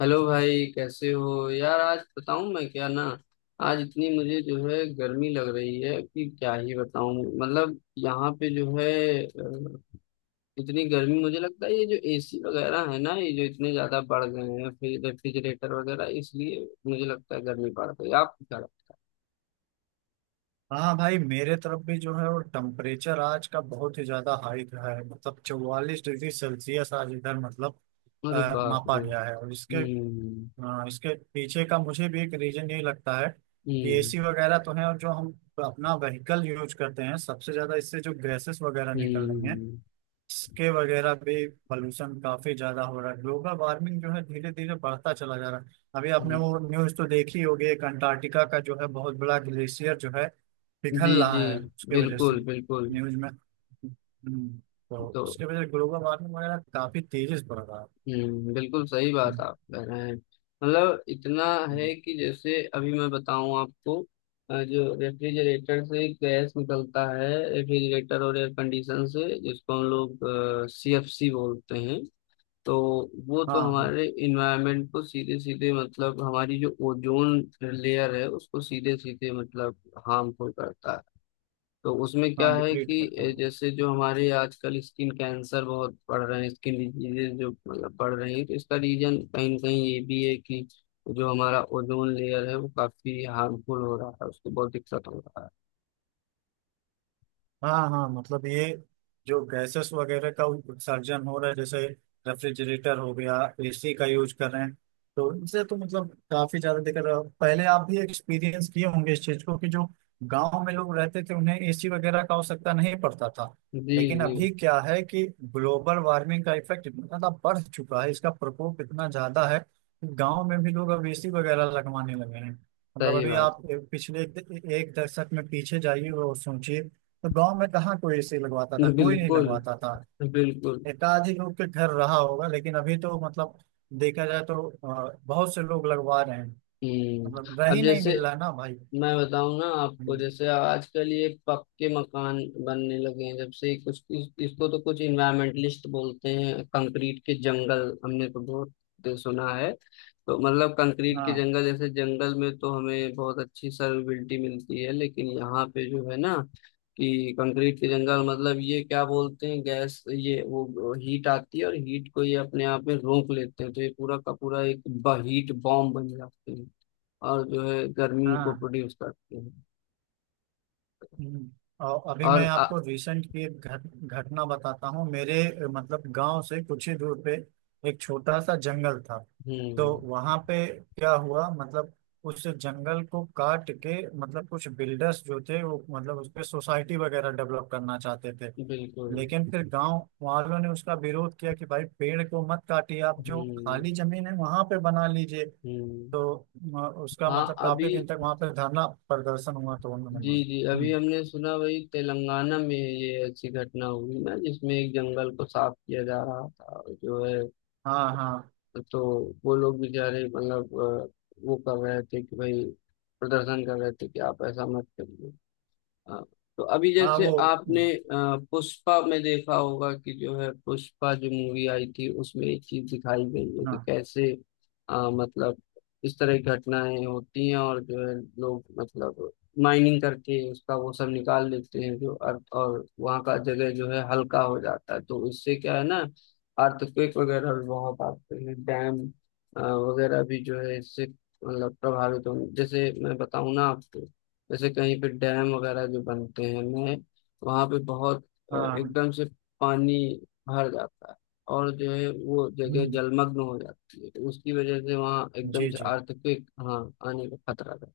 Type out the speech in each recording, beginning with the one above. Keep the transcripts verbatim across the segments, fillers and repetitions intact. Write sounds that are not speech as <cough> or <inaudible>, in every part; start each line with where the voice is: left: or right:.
left: Hello भाई, कैसे हो यार। आज बताऊं मैं क्या ना, आज इतनी मुझे जो है गर्मी लग रही है कि क्या ही बताऊं। मतलब यहाँ पे जो है अ, इतनी गर्मी, मुझे लगता है ये जो एसी वगैरह है ना, ये जो इतने ज्यादा बढ़ गए हैं, फिर रेफ्रिजरेटर वगैरह, इसलिए मुझे लगता है गर्मी बढ़ गई। आप क्या
right: हाँ भाई, मेरे तरफ भी जो है वो टेम्परेचर आज का बहुत ही ज्यादा हाई रहा है। मतलब चौवालीस डिग्री सेल्सियस आज इधर मतलब
left: लगता है? अरे
right: अ,
left: बाप
right: मापा
left: रे।
right: गया है। और इसके
left: हम्म।
right: अ, इसके पीछे का मुझे भी एक रीजन यही लगता है कि
left: हम्म।
right: एसी वगैरह तो है और जो हम अपना व्हीकल यूज करते हैं, सबसे ज्यादा इससे जो गैसेस वगैरह निकल रही हैं,
left: हम्म।
right: इसके वगैरह पे पॉल्यूशन काफी ज्यादा हो रहा है। ग्लोबल वार्मिंग जो है धीरे धीरे बढ़ता चला जा रहा है। अभी आपने
left: हम्म।
right: वो न्यूज तो देखी होगी, एक अंटार्कटिका का जो है बहुत बड़ा ग्लेशियर जो है
left: जी
right: पिघल
left: जी।
right: रहा है उसके वजह से
left: बिल्कुल बिल्कुल।
right: न्यूज में। हम्म, तो
left: तो
right: उसके वजह से ग्लोबल वार्मिंग वगैरह काफी तेजी से बढ़ रहा
left: हम्म बिल्कुल सही
right: है।
left: बात आप कह रहे हैं, मतलब इतना है कि जैसे अभी मैं बताऊं आपको, अ, जो रेफ्रिजरेटर से गैस निकलता है। रेफ्रिजरेटर और एयर कंडीशन से, जिसको हम लोग सीएफसी बोलते हैं, तो वो तो
right: हाँ।
left: हमारे इन्वायरमेंट को सीधे सीधे, मतलब हमारी जो ओजोन लेयर है उसको सीधे सीधे मतलब हार्मफुल करता है। तो उसमें
right: हाँ,
left: क्या है
right: डिप्लीट
left: कि
right: करता
left: ए,
right: है।
left: जैसे जो हमारे आजकल स्किन कैंसर बहुत बढ़ रहे हैं, स्किन डिजीजेज जो मतलब बढ़ रही हैं, तो इसका रीजन कहीं ना कहीं ये भी है कि जो हमारा ओजोन लेयर है वो काफी हार्मफुल हो रहा है, उसको बहुत दिक्कत हो रहा है।
right: हाँ हाँ, मतलब ये जो गैसेस वगैरह का उत्सर्जन हो रहा है, जैसे रेफ्रिजरेटर हो गया, एसी का यूज कर रहे हैं, तो इनसे तो मतलब काफी ज्यादा दिक्कत है। पहले आप भी एक्सपीरियंस किए होंगे इस चीज को कि जो गांव में लोग रहते थे उन्हें एसी वगैरह का आवश्यकता नहीं पड़ता था।
left: जी
right: लेकिन
left: जी।
right: अभी क्या है कि ग्लोबल वार्मिंग का इफेक्ट इतना ज्यादा बढ़ चुका है, इसका प्रकोप इतना ज्यादा है कि गांव में भी लोग अब एसी वगैरह लगवाने लगे हैं। मतलब
left: सही
right: अभी
left: बात।
right: आप पिछले एक एक दशक में पीछे जाइए और सोचिए, तो गांव में कहाँ कोई एसी लगवाता था,
left: <laughs>
right: कोई नहीं
left: बिल्कुल।
right: लगवाता था।
left: बिल्कुल।
right: एकाधिक लोग के घर रहा होगा, लेकिन अभी तो मतलब देखा जाए तो अ, बहुत से लोग लगवा रहे हैं।
left: हम्म।
right: मतलब
left: अब
right: रही नहीं,
left: जैसे
right: मिल रहा ना भाई।
left: मैं बताऊं ना आपको,
right: हम्म,
left: जैसे आजकल ये पक्के मकान बनने लगे हैं, जब से ही कुछ इस, इसको तो कुछ इन्वायरमेंटलिस्ट बोलते हैं कंक्रीट के जंगल, हमने तो बहुत सुना है। तो मतलब कंक्रीट के
right: हाँ
left: जंगल, जैसे जंगल में तो हमें बहुत अच्छी सर्विलिटी मिलती है, लेकिन यहाँ पे जो है ना, कि कंक्रीट के जंगल मतलब ये क्या बोलते हैं, गैस ये वो हीट आती है और हीट को ये अपने आप में रोक लेते हैं, तो ये पूरा का पूरा एक हीट बॉम्ब बन जाते हैं और जो है गर्मी को
right: हाँ।
left: प्रोड्यूस करते हैं।
right: हम्म, और अभी मैं
left: और आ,
right: आपको रिसेंट की एक घट, घटना बताता हूँ। मेरे अ, मतलब गांव से कुछ ही दूर पे एक छोटा सा जंगल था। तो
left: हम्म।
right: वहां पे क्या हुआ मतलब, उस जंगल को काट के मतलब कुछ बिल्डर्स जो थे वो मतलब उस पे सोसाइटी वगैरह डेवलप करना चाहते थे।
left: बिल्कुल।
right: लेकिन फिर गांव वालों ने उसका विरोध किया कि भाई पेड़ को मत काटिए, आप जो
left: हम्म।
right: खाली जमीन है वहां पे बना लीजिए।
left: हम्म।
right: तो अ, उसका
left: हाँ
right: मतलब
left: अभी,
right: काफी दिन तक वहां पे धरना प्रदर्शन हुआ, तो उन्होंने।
left: जी जी, अभी
right: हम्म।
left: हमने सुना वही तेलंगाना में, ये अच्छी घटना हुई ना जिसमें एक जंगल को साफ किया जा रहा था और जो है,
right: हाँ हाँ।
left: तो वो लोग बेचारे मतलब अ, वो कर रहे थे कि भाई, प्रदर्शन कर रहे थे कि आप ऐसा मत करिए। हाँ। तो अभी
right: हाँ
left: जैसे
right: वो।
left: आपने अ, पुष्पा में देखा होगा कि जो है, पुष्पा जो मूवी आई थी उसमें एक चीज दिखाई गई है कि
right: हाँ
left: कैसे अ, मतलब इस तरह की घटनाएं होती हैं, और जो है लोग मतलब माइनिंग करके उसका वो सब निकाल लेते हैं जो अर्थ, और वहाँ का जगह जो है हल्का हो जाता है, तो उससे क्या है ना अर्थक्वेक वगैरह भी बहुत आते हैं। डैम अ, वगैरह भी जो है इससे मतलब प्रभावित होंगे। जैसे मैं बताऊँ ना आपको, जैसे कहीं पे डैम वगैरह जो बनते हैं नए, वहाँ पे बहुत अ,
right: हाँ।
left: एकदम से पानी भर जाता है, और जो है वो जगह
right: हम्म,
left: जलमग्न हो जाती है, तो उसकी वजह से वहाँ एकदम
right: जी
left: से
right: जी।
left: अर्थक्वेक, हाँ, आने का खतरा था।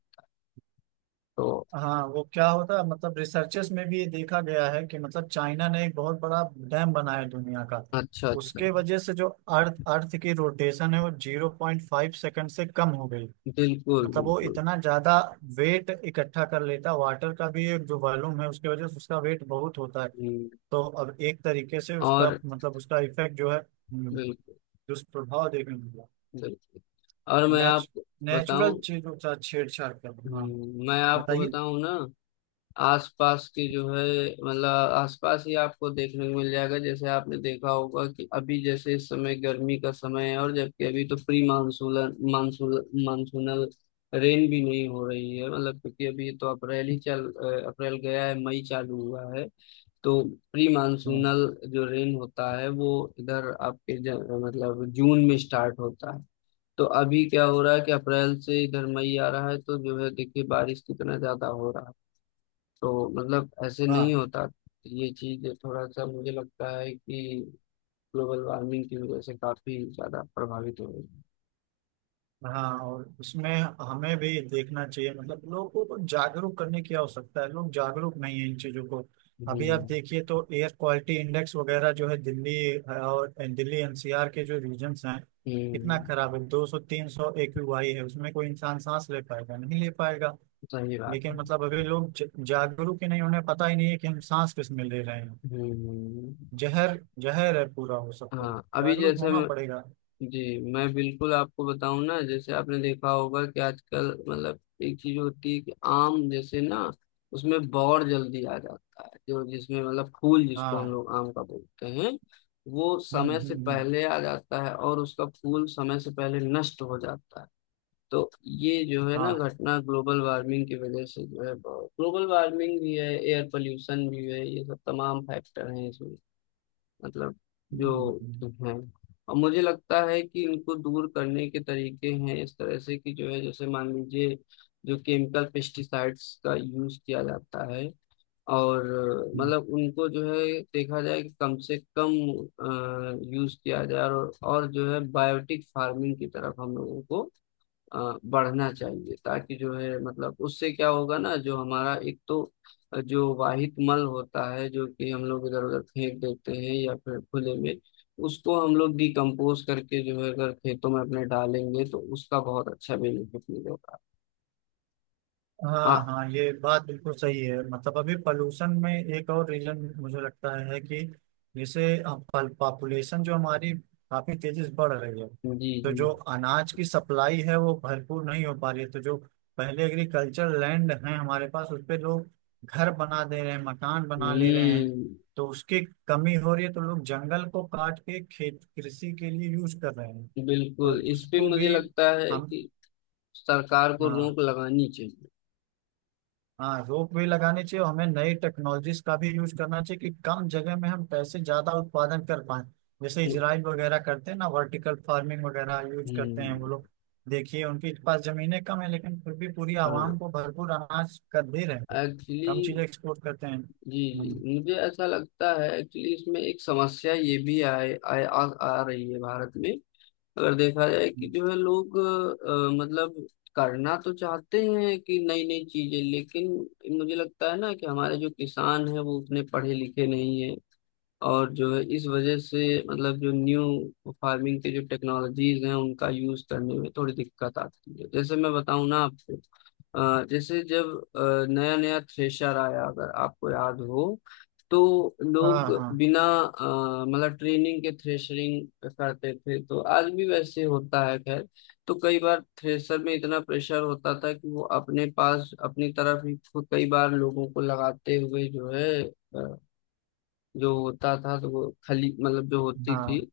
left: तो।
right: हाँ, वो क्या होता है मतलब रिसर्चेस में भी ये देखा गया है कि मतलब चाइना ने एक बहुत बड़ा डैम बनाया है दुनिया का।
left: अच्छा अच्छा।
right: उसके वजह से जो अर्थ अर्थ की रोटेशन है वो जीरो पॉइंट फाइव सेकंड से कम हो गई।
left: बिल्कुल
right: मतलब वो
left: बिल्कुल।
right: इतना ज्यादा वेट इकट्ठा कर लेता, वाटर का भी एक जो वॉल्यूम है उसके वजह से उसका वेट बहुत होता है।
left: हम्म,
right: तो अब एक तरीके से उसका
left: और
right: मतलब उसका इफेक्ट जो है हम्म,
left: बिल्कुल
right: दुष्प्रभाव देखने को मिला।
left: बिल्कुल, और मैं
right: नेच,
left: आपको
right: नेचुरल
left: बताऊं।
right: चीजों का छेड़छाड़ करना। हाँ,
left: हम्म, मैं आपको
right: बताइए।
left: बताऊं ना, आसपास के जो है मतलब आसपास ही आपको देखने को मिल जाएगा। जैसे आपने देखा होगा कि अभी जैसे इस समय गर्मी का समय है, और जबकि अभी तो pre monsoonal monsoon monsoonal rain भी नहीं हो रही है, मतलब क्योंकि अभी तो अप्रैल ही चल अ, अप्रैल गया है, मई चालू हुआ है। तो प्री
right: हाँ
left: मानसूनल जो रेन होता है, वो इधर आपके ज, मतलब जून में स्टार्ट होता है। तो अभी क्या हो रहा है कि अप्रैल से इधर मई आ रहा है, तो जो है देखिए बारिश कितना ज्यादा हो रहा है, तो मतलब ऐसे नहीं
right: हाँ
left: होता। ये चीज थोड़ा सा मुझे लगता है कि ग्लोबल वार्मिंग की वजह से काफी ज्यादा प्रभावित हो रही है।
right: हाँ, और उसमें हमें भी देखना चाहिए, मतलब लोगों को जागरूक करने की आवश्यकता है। लोग जागरूक नहीं है इन चीजों को। अभी आप
left: हम्म।
right: देखिए तो एयर क्वालिटी इंडेक्स वगैरह जो है दिल्ली और दिल्ली एन सी आर के जो रीजन्स हैं, कितना
left: हम्म।
right: खराब है। दो सौ तीन सौ ए क्यू आई है, उसमें कोई इंसान सांस ले पाएगा, नहीं ले पाएगा।
left: सही बात
right: लेकिन
left: है।
right: मतलब अभी लोग ज- जागरूक ही नहीं, उन्हें पता ही नहीं है कि हम सांस किस में ले रहे हैं।
left: हम्म।
right: जहर, जहर है पूरा वो सब कुछ।
left: हाँ अभी
right: जागरूक
left: जैसे,
right: होना पड़ेगा।
left: जी, मैं बिल्कुल आपको बताऊं ना, जैसे आपने देखा होगा कि आजकल मतलब एक चीज होती है कि आम जैसे ना, उसमें बौर जल्दी आ जाता है, जो जिसमें मतलब फूल जिसको हम
right: हाँ।
left: लोग आम का बोलते हैं, वो
right: हम्म
left: समय
right: हम्म
left: से
right: हम्म,
left: पहले आ जाता है और उसका फूल समय से पहले नष्ट हो जाता है। तो ये जो है ना
right: हाँ,
left: घटना ग्लोबल वार्मिंग की वजह से जो है, ग्लोबल वार्मिंग भी है, एयर पोल्यूशन भी है, ये सब तमाम फैक्टर हैं इसमें, मतलब जो
right: हम्म
left: है। और मुझे लगता है कि इनको दूर करने के तरीके हैं इस तरह से कि जो है जैसे मान लीजिए जो केमिकल पेस्टिसाइड्स का यूज किया जाता है, और अ,
right: हम्म,
left: मतलब उनको जो है देखा जाए कि कम से कम यूज किया जाए, और, और जो है बायोटिक फार्मिंग की तरफ हम लोगों को अ, बढ़ना चाहिए, ताकि जो है मतलब उससे क्या होगा ना, जो हमारा एक तो जो वाहित मल होता है जो कि हम लोग इधर उधर फेंक देते हैं या फिर खुले में, उसको हम लोग डिकम्पोज करके जो है अगर खेतों में अपने डालेंगे तो उसका बहुत अच्छा बेनिफिट मिलेगा।
right: हाँ
left: हाँ।
right: हाँ, ये बात बिल्कुल सही है। मतलब अभी पॉल्यूशन में एक और रीजन मुझे लगता है कि जैसे पॉपुलेशन जो हमारी काफी तेजी से बढ़ रही है,
left: जी
right: तो
left: जी।
right: जो अनाज की सप्लाई है वो भरपूर नहीं हो पा रही है। तो जो पहले एग्रीकल्चर लैंड है हमारे पास, उस पे लोग घर बना दे रहे हैं, मकान बना ले रहे हैं।
left: हम्म
right: तो उसकी कमी हो रही है, तो लोग जंगल को काट के खेत कृषि के लिए यूज कर रहे हैं। तो
left: बिल्कुल, इस पे
right: उसको
left: मुझे
right: भी
left: लगता है
right: हम।
left: कि सरकार को
right: हाँ।
left: रोक लगानी चाहिए।
right: हाँ, रोप वे लगाने चाहिए, और हमें नई टेक्नोलॉजीज का भी यूज करना चाहिए कि कम जगह में हम कैसे ज्यादा उत्पादन कर पाए। जैसे इजराइल वगैरह करते हैं ना, वर्टिकल फार्मिंग वगैरह यूज करते हैं वो लोग।
left: हम्म,
right: देखिए, उनके पास जमीनें कम है लेकिन फिर भी पूरी
left: हाँ।
right: आवाम को भरपूर अनाज कर दे रहे हैं।
left: एक्चुअली।
right: कम चीजें एक्सपोर्ट करते हैं।
left: जी
right: हम्म,
left: जी, मुझे ऐसा लगता है एक्चुअली इसमें एक समस्या ये भी आए, आए आ, आ रही है भारत में। अगर देखा जाए कि
right: हम्म,
left: जो है लोग अ, मतलब करना तो चाहते हैं कि नई नई चीजें, लेकिन मुझे लगता है ना कि हमारे जो किसान हैं वो उतने पढ़े लिखे नहीं है, और जो है इस वजह से मतलब जो न्यू फार्मिंग के जो टेक्नोलॉजीज हैं उनका यूज करने में थोड़ी दिक्कत आती है। जैसे मैं बताऊं ना आपको, अ, जैसे जब नया नया थ्रेशर आया, अगर आपको याद हो, तो
right: हाँ
left: लोग
right: हाँ
left: बिना अ, मतलब ट्रेनिंग के थ्रेशरिंग करते थे, तो आज भी वैसे होता है। खैर, तो कई बार थ्रेशर में इतना प्रेशर होता था कि वो अपने पास अपनी तरफ ही खुद कई बार लोगों को लगाते हुए जो है जो होता था, तो वो खली मतलब जो होती
right: हाँ
left: थी
right: हाँ,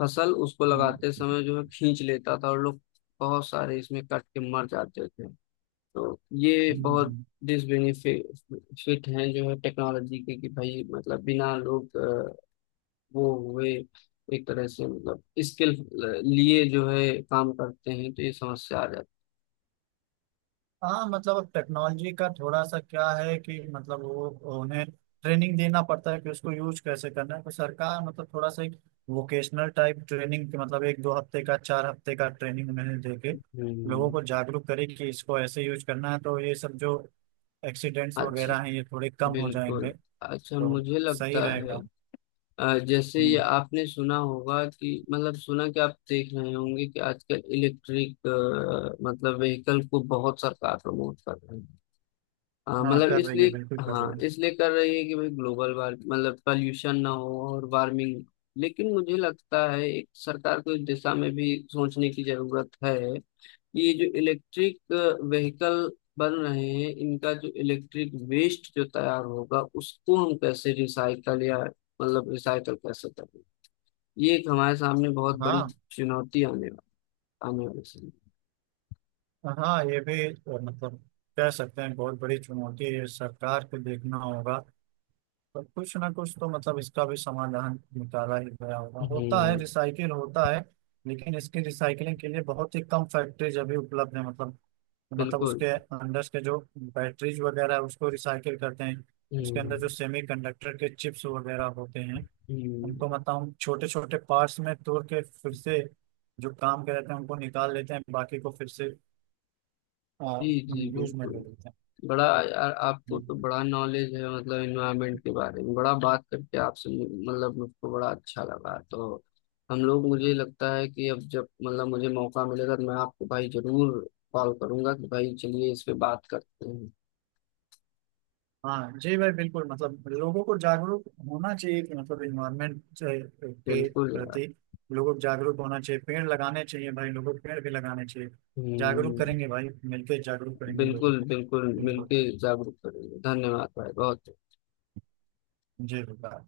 left: फसल, उसको
right: हम्म,
left: लगाते समय जो है खींच लेता था, और लोग बहुत सारे इसमें कट के मर जाते थे। तो ये बहुत
right: हम्म।
left: डिसबेनिफिट हैं जो है टेक्नोलॉजी के, कि भाई मतलब बिना लोग अ, वो हुए एक तरह से, मतलब स्किल लिए जो है काम करते हैं तो ये समस्या आ जाती
right: हाँ, मतलब अब टेक्नोलॉजी का थोड़ा सा क्या है कि मतलब वो उन्हें ट्रेनिंग देना पड़ता है कि उसको यूज कैसे करना है। तो सरकार मतलब थोड़ा सा एक वोकेशनल टाइप ट्रेनिंग, मतलब एक दो हफ्ते का, चार हफ्ते का ट्रेनिंग उन्हें दे
left: है।
right: के लोगों को
left: हम्म।
right: जागरूक करे कि इसको ऐसे यूज करना है। तो ये सब जो एक्सीडेंट्स वगैरह हैं
left: अच्छा।
right: ये थोड़े कम हो
left: बिल्कुल।
right: जाएंगे।
left: अच्छा,
right: तो
left: मुझे
right: सही
left: लगता है
right: रहेगा।
left: अ, जैसे ये
right: हम्म।
left: आपने सुना होगा कि मतलब सुना, कि आप देख रहे होंगे कि आजकल इलेक्ट्रिक मतलब व्हीकल को बहुत सरकार प्रमोट कर रही है, अ,
right: हाँ,
left: मतलब
right: कर रही है,
left: इसलिए।
right: बिल्कुल कर
left: हाँ
right: रही है।
left: इसलिए कर रही है कि भाई ग्लोबल वार्म, मतलब पॉल्यूशन ना हो और वार्मिंग। लेकिन मुझे लगता है एक सरकार को इस दिशा में भी सोचने की जरूरत है, कि ये जो इलेक्ट्रिक व्हीकल बन रहे हैं, इनका जो इलेक्ट्रिक वेस्ट जो तैयार होगा, उसको हम कैसे रिसाइकल या मतलब रिसाइकल कैसे करें, ये एक हमारे सामने बहुत बड़ी
right: हाँ।
left: चुनौती आने वा- आने वाली समय।
right: हाँ, ये भी अ, मतलब कह सकते हैं बहुत बड़ी चुनौती है, ये सरकार को देखना होगा। पर कुछ ना कुछ तो मतलब इसका भी समाधान निकाला ही गया होगा, होता है,
left: हम्म।
right: रिसाइकिल होता है। लेकिन इसकी रिसाइकलिंग के लिए बहुत ही कम फैक्ट्रीज अभी उपलब्ध है। मतलब मतलब
left: बिल्कुल।
right: उसके अंदर के जो बैटरीज वगैरह है उसको रिसाइकिल करते हैं। उसके अंदर
left: हम्म।
right: जो सेमी कंडक्टर के चिप्स वगैरह होते हैं,
left: हम्म।
right: उनको मतलब हम छोटे छोटे पार्ट्स में तोड़ के फिर से, जो काम के रहते हैं उनको निकाल लेते हैं, बाकी को फिर से
left: जी जी।
right: यूज में
left: बिल्कुल।
right: ले लेते
left: बड़ा यार, आपको
right: हैं।
left: तो बड़ा नॉलेज है, मतलब इन्वायरमेंट के बारे में, बड़ा बात करके आपसे मु- मतलब मुझको बड़ा अच्छा लगा। तो हम लोग, मुझे लगता है कि अब जब मतलब मुझे मौका मिलेगा, तो मैं आपको भाई जरूर कॉल करूंगा कि भाई चलिए इस पे बात करते हैं।
right: हाँ जी भाई, बिल्कुल, मतलब लोगों को जागरूक होना चाहिए कि मतलब इन्वायरमेंट के
left: बिल्कुल यार।
right: प्रति लोगों को जागरूक होना चाहिए। पेड़ लगाने चाहिए भाई, लोगों को पेड़ भी लगाने चाहिए। जागरूक
left: हम्म।
right: करेंगे भाई, मिलकर जागरूक करेंगे लोगों
left: बिल्कुल
right: को।
left: बिल्कुल
right: बिल्कुल,
left: मिलके जागरूक करेंगे। धन्यवाद भाई बहुत।
right: जी होगा।